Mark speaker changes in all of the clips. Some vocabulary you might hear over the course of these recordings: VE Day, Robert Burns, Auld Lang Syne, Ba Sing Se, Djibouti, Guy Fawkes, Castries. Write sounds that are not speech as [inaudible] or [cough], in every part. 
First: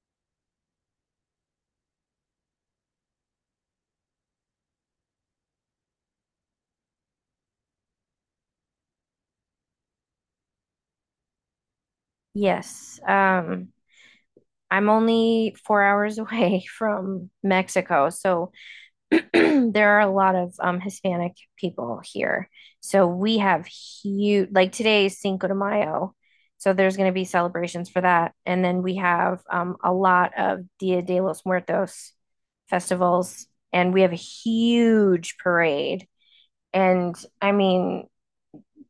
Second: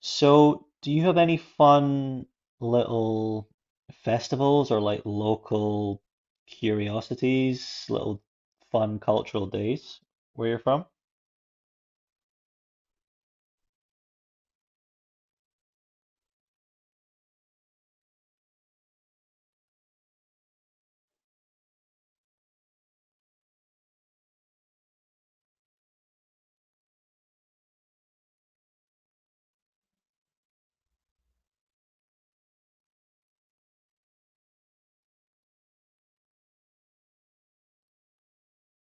Speaker 1: So, do you have any fun little festivals or like local curiosities, little fun cultural days where you're from?
Speaker 2: Yes. I'm only 4 hours away [laughs] from Mexico, so [clears throat] there are a lot of Hispanic people here. So we have huge, like today is Cinco de Mayo, so there's going to be celebrations for that, and then we have a lot of Dia de los Muertos festivals, and we have a huge parade. And I mean,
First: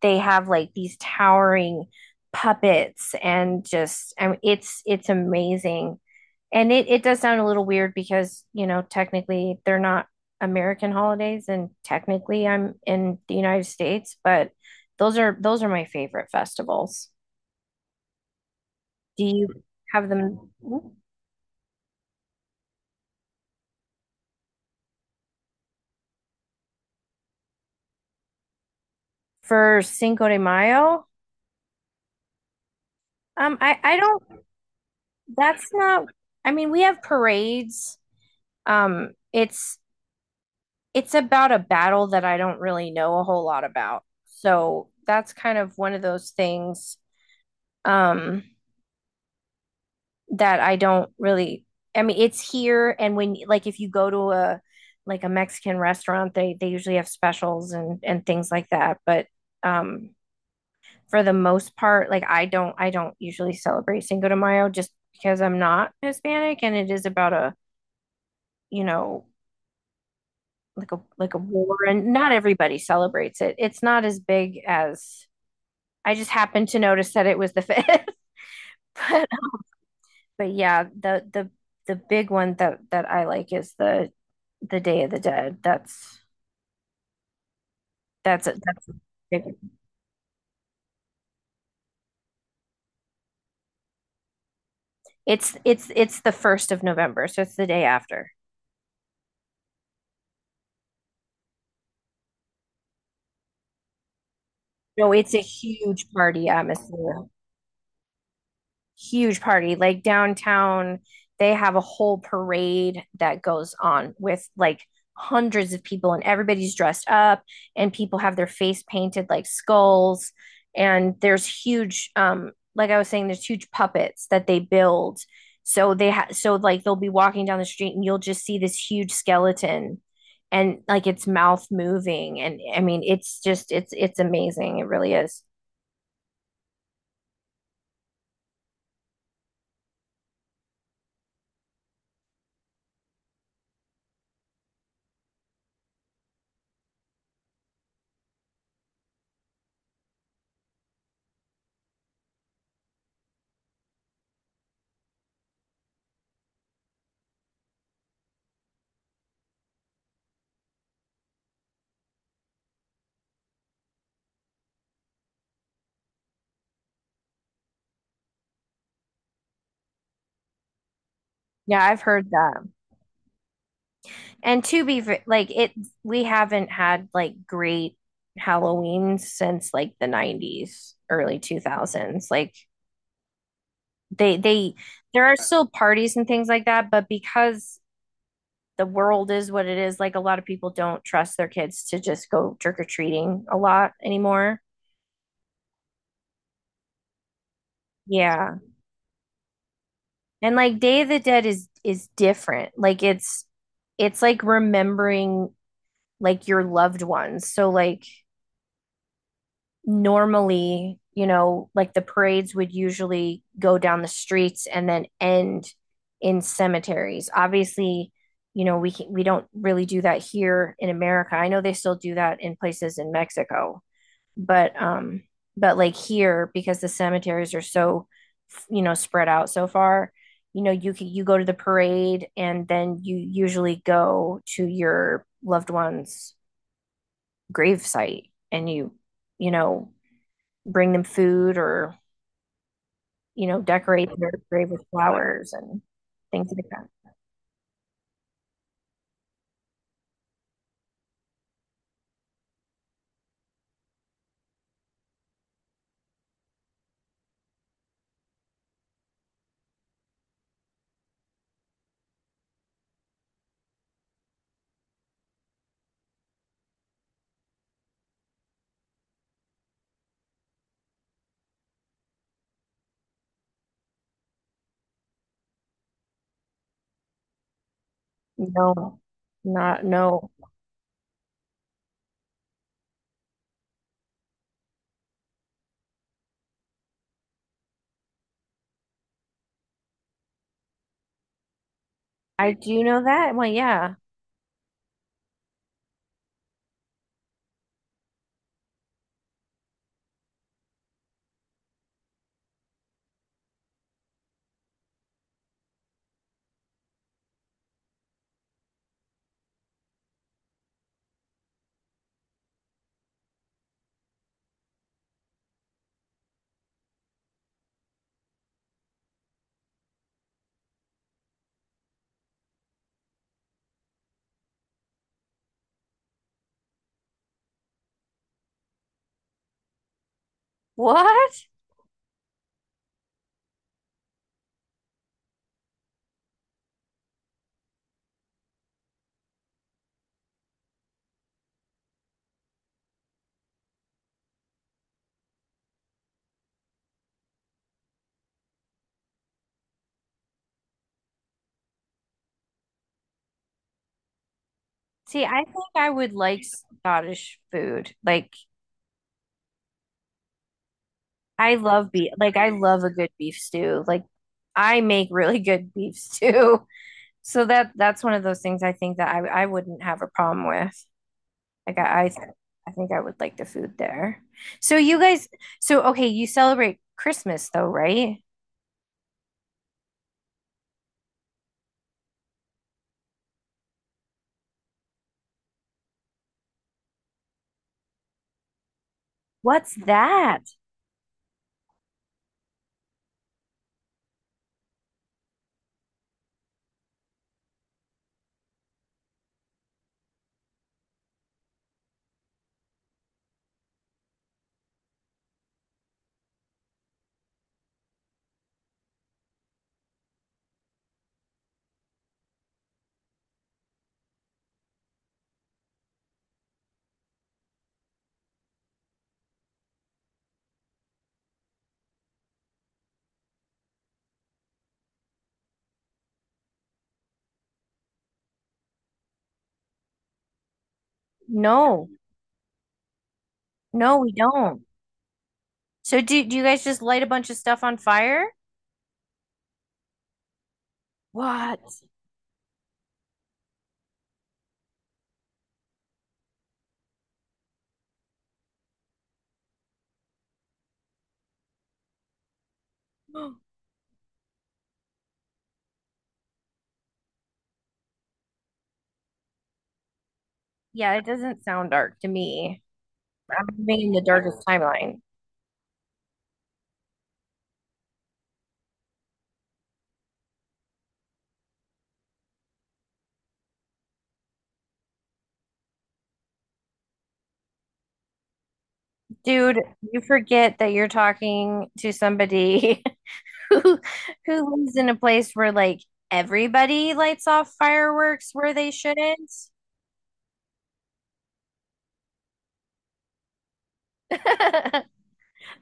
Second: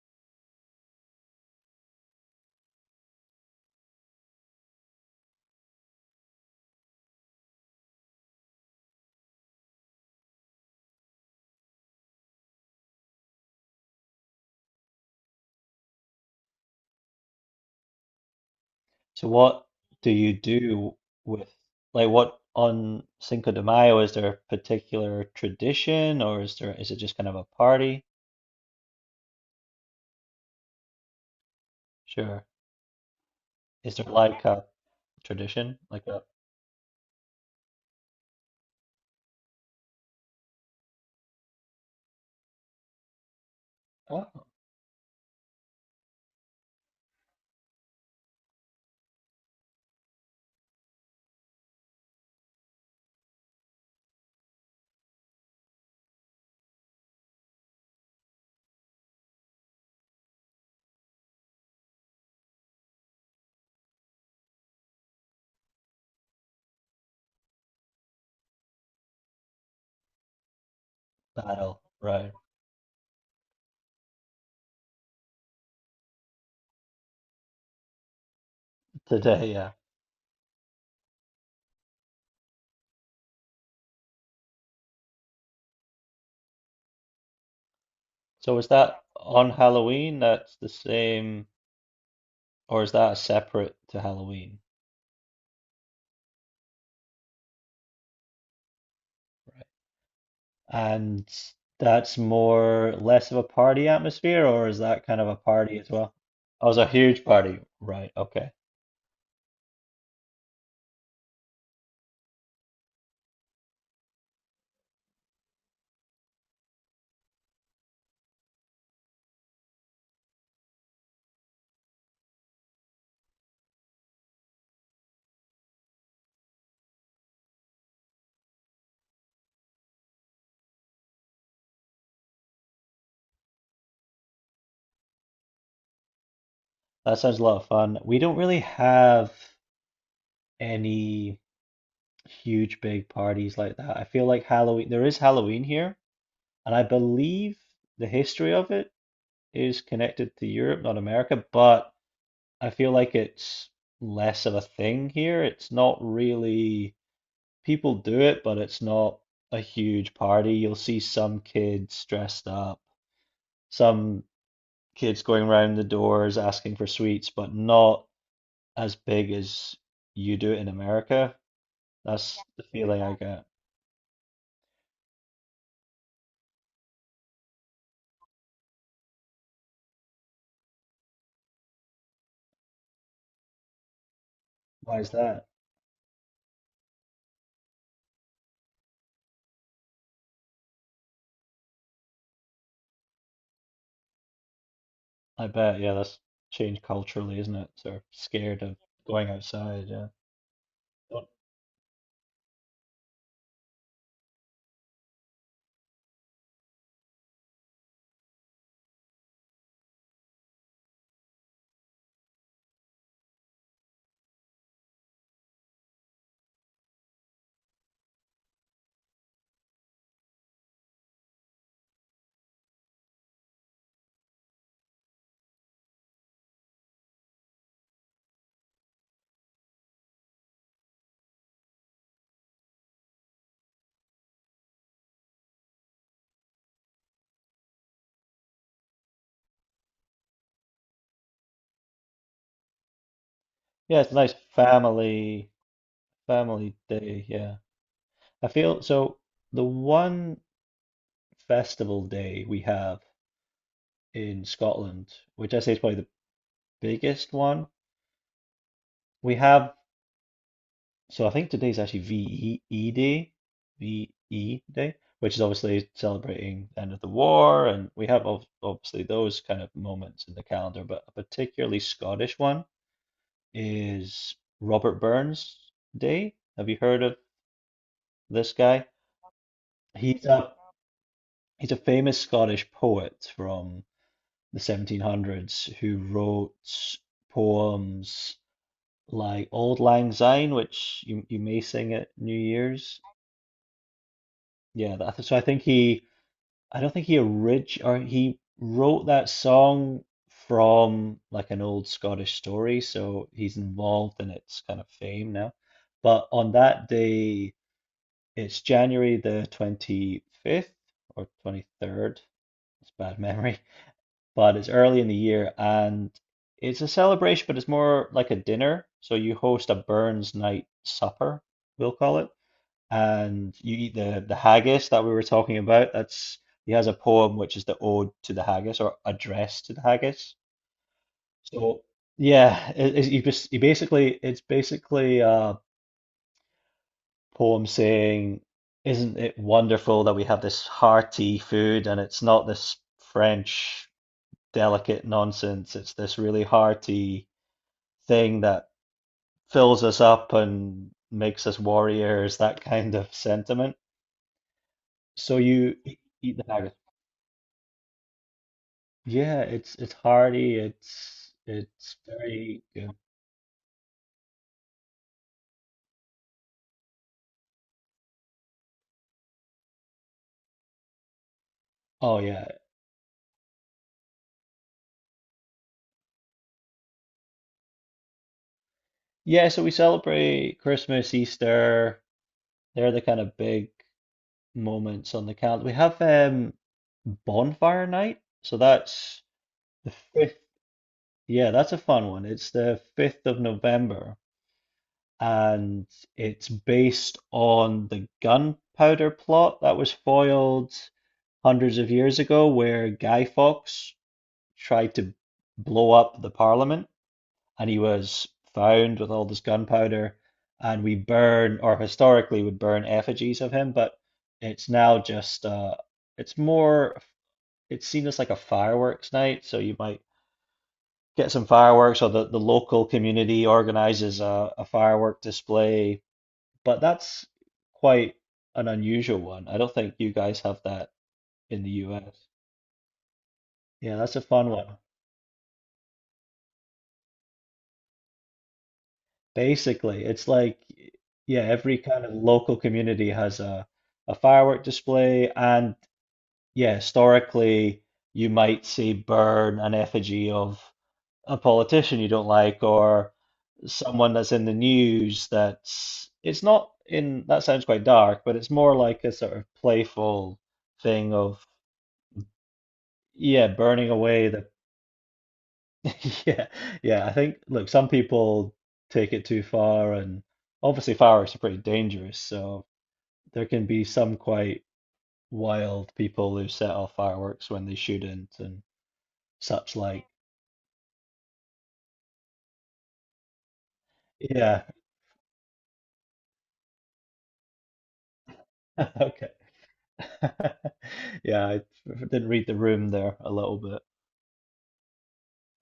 Speaker 2: they have like these towering puppets and just I mean, it's amazing. And it does sound a little weird because, you know, technically they're not American holidays and technically I'm in the United States, but those are my favorite festivals. Do
Speaker 1: So,
Speaker 2: you
Speaker 1: what
Speaker 2: have
Speaker 1: do you
Speaker 2: them
Speaker 1: do with like what on Cinco de Mayo? Is there a particular tradition or is it just kind of a party?
Speaker 2: for Cinco de Mayo?
Speaker 1: Sure.
Speaker 2: I
Speaker 1: Is there
Speaker 2: don't.
Speaker 1: like a
Speaker 2: That's
Speaker 1: tradition,
Speaker 2: not.
Speaker 1: like a
Speaker 2: I mean, we have parades. Um, it's it's about a battle that I don't really know a whole lot about.
Speaker 1: oh,
Speaker 2: So that's kind of one of those things um that I don't really I mean it's here and when like if you go to a like a Mexican restaurant they usually have specials and things like that but um for the most part like I don't usually celebrate Cinco de Mayo just because I'm not Hispanic and it is about a you know like a like a war
Speaker 1: battle,
Speaker 2: and not
Speaker 1: right?
Speaker 2: everybody celebrates it. It's not as big as I just happened to notice that it was the fifth. [laughs] but,
Speaker 1: Today, yeah.
Speaker 2: but yeah, the big one that I like is the Day of the Dead. That's that's a,
Speaker 1: So, is
Speaker 2: that's
Speaker 1: that on Halloween? That's the same. Or is that separate to Halloween?
Speaker 2: it's the 1st of November, so it's the day after.
Speaker 1: Right. And that's more less of a party atmosphere, or is that
Speaker 2: No,
Speaker 1: kind of
Speaker 2: it's
Speaker 1: a
Speaker 2: a
Speaker 1: party as
Speaker 2: huge
Speaker 1: well?
Speaker 2: party
Speaker 1: Oh, it's a huge
Speaker 2: atmosphere.
Speaker 1: party. Right. Okay.
Speaker 2: Huge party. Like downtown, they have a whole parade that goes on with like hundreds of people, and everybody's dressed up, and people have their face painted like skulls. And there's huge, like I was saying, there's huge puppets that they build. So like they'll be walking down the street, and you'll just see this huge skeleton. And like its mouth moving, and I mean, it's just it's amazing. It really is.
Speaker 1: That sounds a lot of fun. We don't really have any huge big parties like that. I feel like Halloween, there is Halloween here, and I believe the history of it is connected to Europe, not America, but I feel like it's less of a thing here. It's not really. People do it, but it's not a huge party. You'll see some kids dressed up, some kids going round the doors asking for sweets, but not as big as you do it in America.
Speaker 2: Yeah, I've heard
Speaker 1: That's the
Speaker 2: that.
Speaker 1: feeling I get.
Speaker 2: And to be like it, we haven't had like great Halloween since like the 90s, early 2000s. Like they
Speaker 1: Why is
Speaker 2: there are
Speaker 1: that?
Speaker 2: still parties and things like that, but because the world is what it is, like a lot of people don't trust their kids to just go trick or treating a lot anymore.
Speaker 1: I bet, yeah, that's changed culturally, isn't it? Sort of
Speaker 2: Yeah.
Speaker 1: scared of going outside, yeah.
Speaker 2: And like Day of the
Speaker 1: Don't-
Speaker 2: Dead is different. Like it's like remembering like your loved ones. So like normally, you know, like the parades would usually go down the streets and then end in cemeteries. Obviously, you know, we don't really do that here in America. I know they still do that in places in Mexico, but um but like here because the cemeteries are so, you know, spread out so far, you know, you go to the parade and then you usually go to your loved one's grave site and you know bring them food or, you know,
Speaker 1: yeah,
Speaker 2: decorate
Speaker 1: it's a
Speaker 2: their
Speaker 1: nice
Speaker 2: grave with
Speaker 1: family
Speaker 2: flowers and things like
Speaker 1: family
Speaker 2: that.
Speaker 1: day, yeah. I feel so the one festival day we have in Scotland, which I say is probably the biggest one. We have, so I think today's actually VE Day, VE Day, which is obviously celebrating the end of the war. And we have obviously those kind of moments in the calendar, but a particularly Scottish one is Robert Burns Day. Have you heard of this guy?
Speaker 2: No, not
Speaker 1: He's
Speaker 2: no.
Speaker 1: a he's a famous Scottish poet from the 1700s who wrote poems like Old Lang Syne, which you may sing at New
Speaker 2: I do
Speaker 1: Year's.
Speaker 2: know that. I'm like, yeah.
Speaker 1: Yeah, that, so I think I don't think he orig or he wrote that song from like an old Scottish story, so he's involved in its kind of fame now. But on that day, it's January the 25th or 23rd. It's bad [laughs] memory, but it's early in the year and it's a celebration, but it's more like a dinner. So you host a Burns night supper, we'll call it, and you eat the haggis that we were talking about. That's he has a poem which is the ode to the haggis or address to the haggis.
Speaker 2: What?
Speaker 1: So yeah, you basically it's basically a poem saying, "Isn't it wonderful that we have this hearty food and it's not this French delicate nonsense. It's this really hearty thing that fills us up and makes us warriors," that kind of sentiment.
Speaker 2: See,
Speaker 1: So
Speaker 2: I think
Speaker 1: you
Speaker 2: I would
Speaker 1: eat
Speaker 2: like
Speaker 1: the haggis.
Speaker 2: Scottish food. Like
Speaker 1: Yeah, it's hearty. It's
Speaker 2: I love
Speaker 1: it's
Speaker 2: beef. Like I
Speaker 1: very
Speaker 2: love a
Speaker 1: good.
Speaker 2: good beef stew. Like I make really good beef stew. [laughs] So that's one of those things I think that I wouldn't have a problem with. Like I I, th
Speaker 1: Oh yeah.
Speaker 2: I think I would like the food there. So you guys, so okay, you celebrate Christmas though, right?
Speaker 1: Yeah, so we celebrate Christmas, Easter. They're the kind of big moments on the calendar. We have bonfire night. So that's
Speaker 2: What's
Speaker 1: the fifth.
Speaker 2: that?
Speaker 1: Yeah, that's a fun one. It's the 5th of November. And it's based on the gunpowder plot that was foiled hundreds of years ago, where Guy Fawkes tried to blow up the Parliament, and he was found with all this gunpowder, and we burn, or historically would burn effigies of him, but it's now just it's more, it's seen as like a fireworks night, so you might get some fireworks, or the local community organizes a firework display, but that's quite an unusual one. I don't think you guys have that in the
Speaker 2: No,
Speaker 1: US. Yeah,
Speaker 2: no, we
Speaker 1: that's a fun
Speaker 2: don't.
Speaker 1: one.
Speaker 2: So do you guys just light a bunch of stuff on fire?
Speaker 1: Basically, it's like, yeah, every
Speaker 2: What?
Speaker 1: kind of local community has a firework display. And yeah, historically, you might see burn an effigy of a politician you don't like or
Speaker 2: [gasps]
Speaker 1: someone that's in the news that's, it's not in, that sounds quite dark, but it's more like a sort of playful
Speaker 2: Yeah, it
Speaker 1: thing
Speaker 2: doesn't
Speaker 1: of,
Speaker 2: sound dark to me. I'm
Speaker 1: yeah,
Speaker 2: living
Speaker 1: burning
Speaker 2: in the
Speaker 1: away
Speaker 2: darkest
Speaker 1: the
Speaker 2: timeline.
Speaker 1: [laughs] yeah, yeah. I think, look, some people take it too far, and obviously fireworks are pretty dangerous. So there can be some quite wild people who set off fireworks when they shouldn't and
Speaker 2: Dude,
Speaker 1: such
Speaker 2: you
Speaker 1: like.
Speaker 2: forget that you're talking to somebody [laughs] who who
Speaker 1: Yeah,
Speaker 2: lives in a place where like everybody lights off fireworks where they
Speaker 1: [laughs] okay.
Speaker 2: shouldn't?
Speaker 1: [laughs] Yeah, I didn't read the room there a little bit.
Speaker 2: [laughs]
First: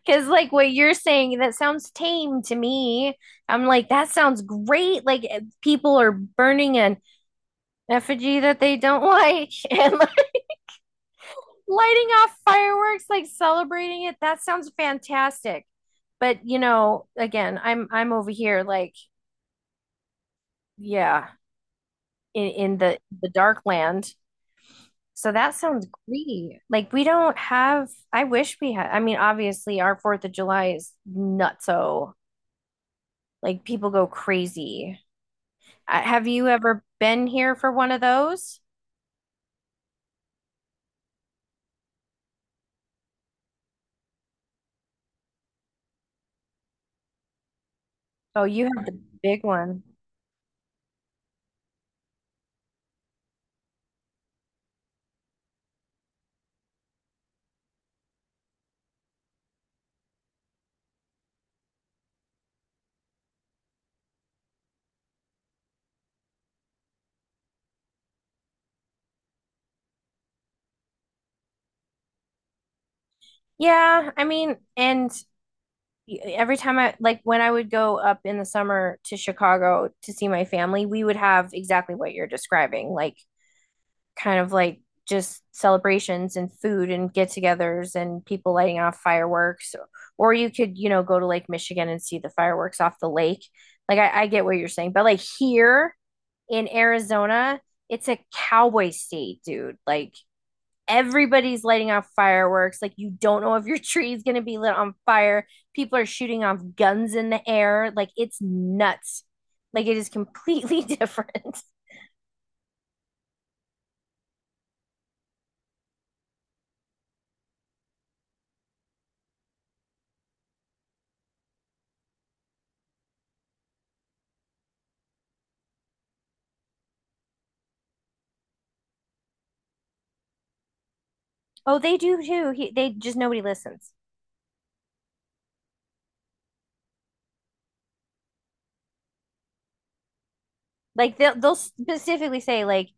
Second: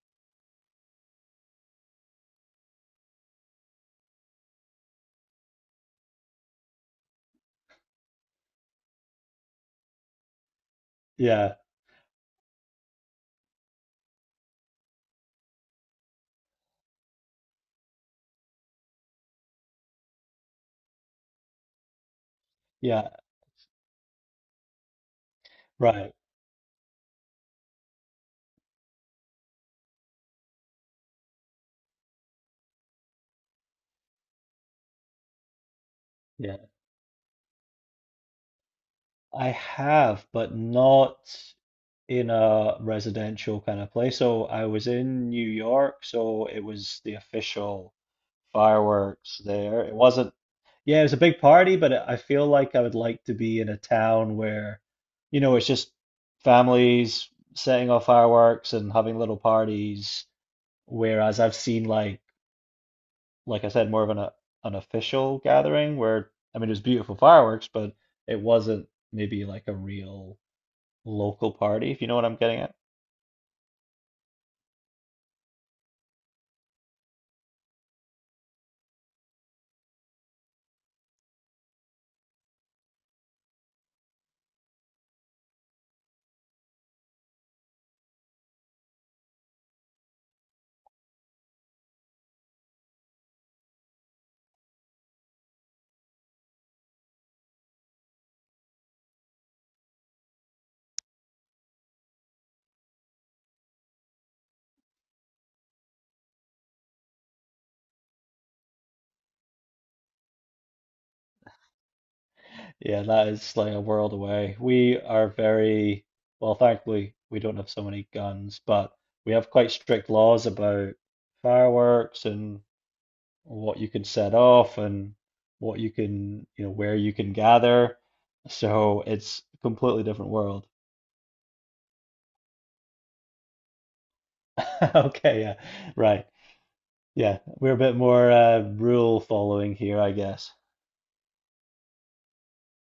Speaker 2: Because like what you're saying, that sounds tame to me. I'm like, that sounds great. Like eh, people are burning an effigy that they don't [laughs] like and like,
Speaker 1: Yeah,
Speaker 2: lighting off fireworks, like celebrating it. That sounds fantastic. But you know, again, I'm over here like, yeah, in the
Speaker 1: yeah,
Speaker 2: the dark land. So that sounds
Speaker 1: right.
Speaker 2: great. Like we don't have, I wish we had, I mean, obviously our Fourth of July is nutso. Like people go crazy. Have you
Speaker 1: Yeah,
Speaker 2: ever been here for one of those?
Speaker 1: I have, but not in a residential kind of place. So I was in New York, so it was the official
Speaker 2: Oh, you have the
Speaker 1: fireworks
Speaker 2: big
Speaker 1: there.
Speaker 2: one.
Speaker 1: It wasn't, yeah, it was a big party, but I feel like I would like to be in a town where, you know, it's just families setting off fireworks and having little parties. Whereas I've seen like I said, more of an official gathering where, I mean, it was beautiful fireworks, but it wasn't maybe like a real local party, if you know what I'm getting at.
Speaker 2: Yeah, I mean, and every time I like when I would go up in the summer to Chicago to see my family, we would have exactly what you're describing. Like kind of like just celebrations and food and get-togethers and people lighting off fireworks or you could, you know, go to lake michigan and see the fireworks off the lake like I get what you're saying but like here in arizona it's a cowboy state dude like everybody's lighting off fireworks like you don't know if your [laughs] tree is going to be lit on fire. People are shooting off guns in the air like it's nuts. Like it is completely different.
Speaker 1: Yeah, that is like a world away. We are very, well, thankfully, we don't have so many guns, but we have quite strict laws about fireworks and what you can set off and what you can, you know, where you can gather. So it's a completely different world.
Speaker 2: [laughs] Oh they do too they just nobody listens.
Speaker 1: [laughs] Okay, yeah, right. Yeah, we're a bit more rule following here, I guess.
Speaker 2: Like they'll specifically say like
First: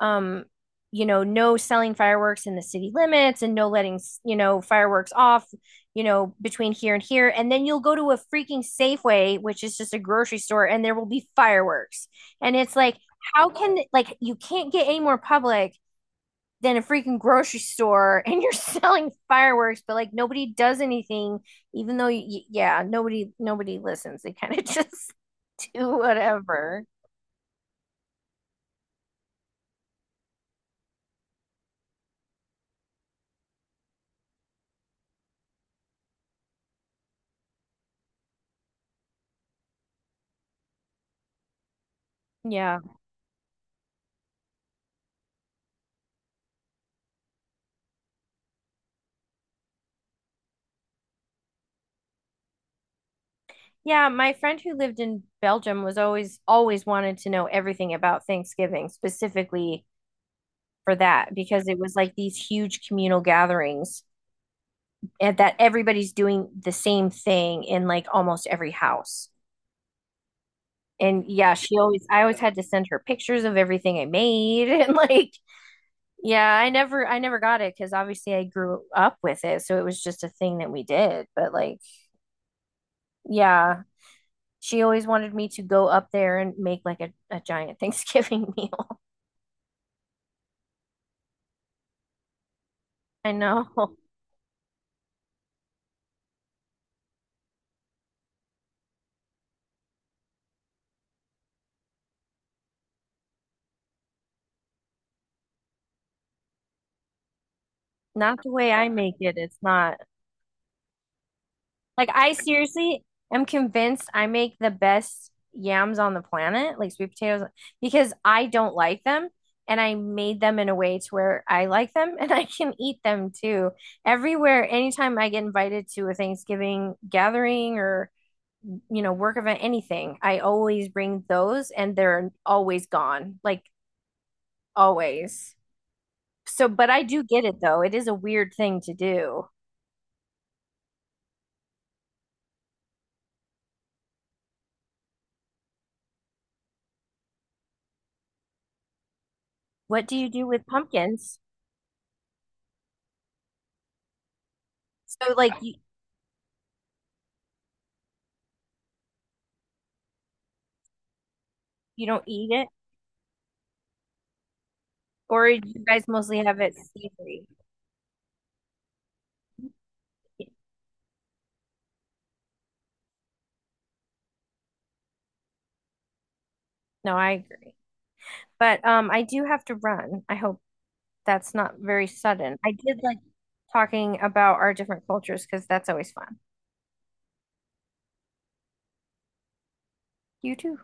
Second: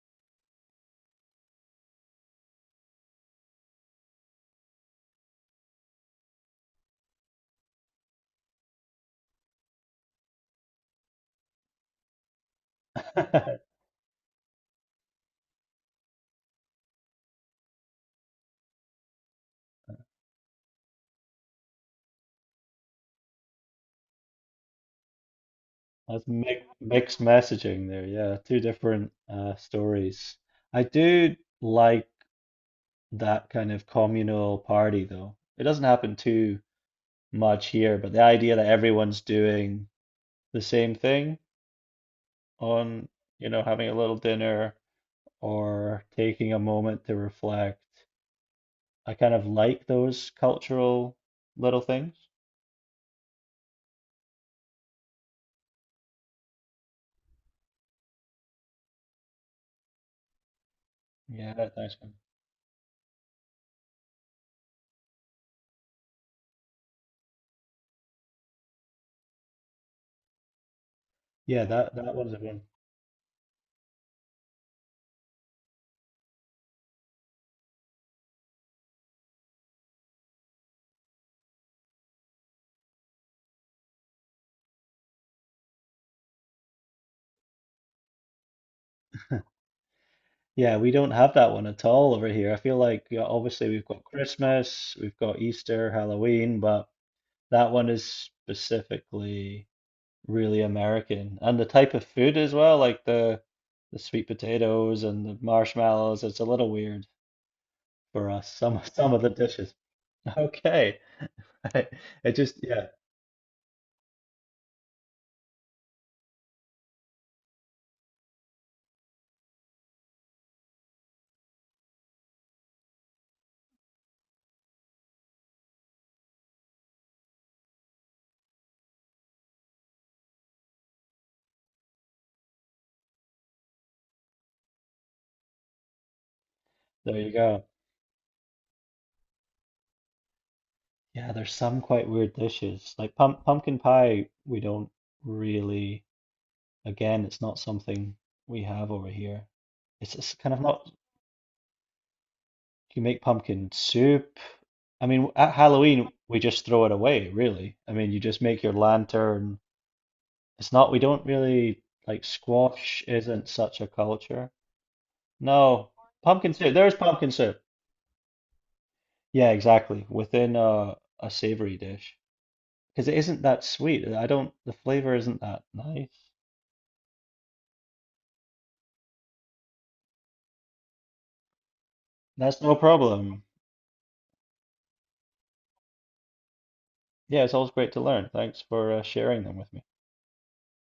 Speaker 2: um you know no selling fireworks in the city limits and no letting you know fireworks off, you know, between here and here and then you'll go to a freaking Safeway which is just a grocery store and there will be fireworks and it's like
Speaker 1: [laughs]
Speaker 2: how
Speaker 1: That's
Speaker 2: can like you can't get any more public than a freaking grocery store [laughs] and you're selling fireworks but like nobody does anything even though yeah nobody listens they kind of [laughs] just do
Speaker 1: mi
Speaker 2: whatever
Speaker 1: mixed messaging there. Yeah, two different stories. I do like that kind of communal party, though. It doesn't happen too much here, but the idea that everyone's doing the same thing
Speaker 2: yeah.
Speaker 1: on, you know, having a little dinner or taking a moment to reflect, I kind of like those cultural little things.
Speaker 2: Yeah, my friend who lived in Belgium was always wanted to know everything about Thanksgiving, specifically for that,
Speaker 1: Yeah,
Speaker 2: because
Speaker 1: that's
Speaker 2: it was
Speaker 1: nice
Speaker 2: like
Speaker 1: one.
Speaker 2: these huge communal gatherings and that everybody's doing the same thing in like almost every house. And yeah,
Speaker 1: Yeah,
Speaker 2: she
Speaker 1: that
Speaker 2: always
Speaker 1: that
Speaker 2: I
Speaker 1: one's a
Speaker 2: always
Speaker 1: good
Speaker 2: had to
Speaker 1: one.
Speaker 2: send her pictures of everything I made [laughs] and like yeah, I never got it because obviously I grew up with it, so it was just a thing that we did. But like, yeah, she always wanted me to go up there and make like a giant Thanksgiving [laughs] meal.
Speaker 1: Yeah, we don't have that one at all over here. I feel like yeah,
Speaker 2: I know.
Speaker 1: obviously we've got
Speaker 2: [laughs]
Speaker 1: Christmas, we've got Easter, Halloween, but that one is specifically really American. And the type of food as well, like the sweet potatoes and the marshmallows, it's a little weird for
Speaker 2: Not the
Speaker 1: us,
Speaker 2: way
Speaker 1: some [laughs]
Speaker 2: I make
Speaker 1: some of the
Speaker 2: it. It's
Speaker 1: dishes.
Speaker 2: not.
Speaker 1: [laughs] Okay. I,
Speaker 2: Like
Speaker 1: I
Speaker 2: I
Speaker 1: just yeah,
Speaker 2: seriously am convinced I make the best yams on the planet, like sweet potatoes, because I don't like them and I made them in a way to where I like them [laughs] and I can eat them too. Everywhere, anytime I get invited to a Thanksgiving gathering or, you know, work event, anything, I always bring those and they're always gone. Like always. So, but I
Speaker 1: there
Speaker 2: do
Speaker 1: you
Speaker 2: get it
Speaker 1: go.
Speaker 2: though. It is a weird thing to do.
Speaker 1: Yeah, there's some quite weird dishes. Like pumpkin pie, we don't really, again, it's not something we have over here.
Speaker 2: What do you
Speaker 1: It's
Speaker 2: do
Speaker 1: kind of
Speaker 2: with
Speaker 1: not,
Speaker 2: pumpkins?
Speaker 1: you make pumpkin soup. I mean,
Speaker 2: So
Speaker 1: at
Speaker 2: like you,
Speaker 1: Halloween, we just throw it away, really. I mean, you just make your lantern. It's not, we don't really
Speaker 2: you
Speaker 1: like
Speaker 2: don't eat it
Speaker 1: squash isn't such a culture.
Speaker 2: or you
Speaker 1: No,
Speaker 2: guys mostly
Speaker 1: pumpkin
Speaker 2: have it
Speaker 1: soup. There's pumpkin
Speaker 2: savory.
Speaker 1: soup. Yeah, exactly. Within a savory dish. Because it isn't that sweet. I don't, the flavor isn't that nice.
Speaker 2: No, I agree. But I do have to run. I hope that's not very sudden.
Speaker 1: That's
Speaker 2: I
Speaker 1: no
Speaker 2: did like
Speaker 1: problem.
Speaker 2: talking about our different cultures because that's always fun.
Speaker 1: Yeah, it's always great to learn. Thanks for sharing them with me.
Speaker 2: You too.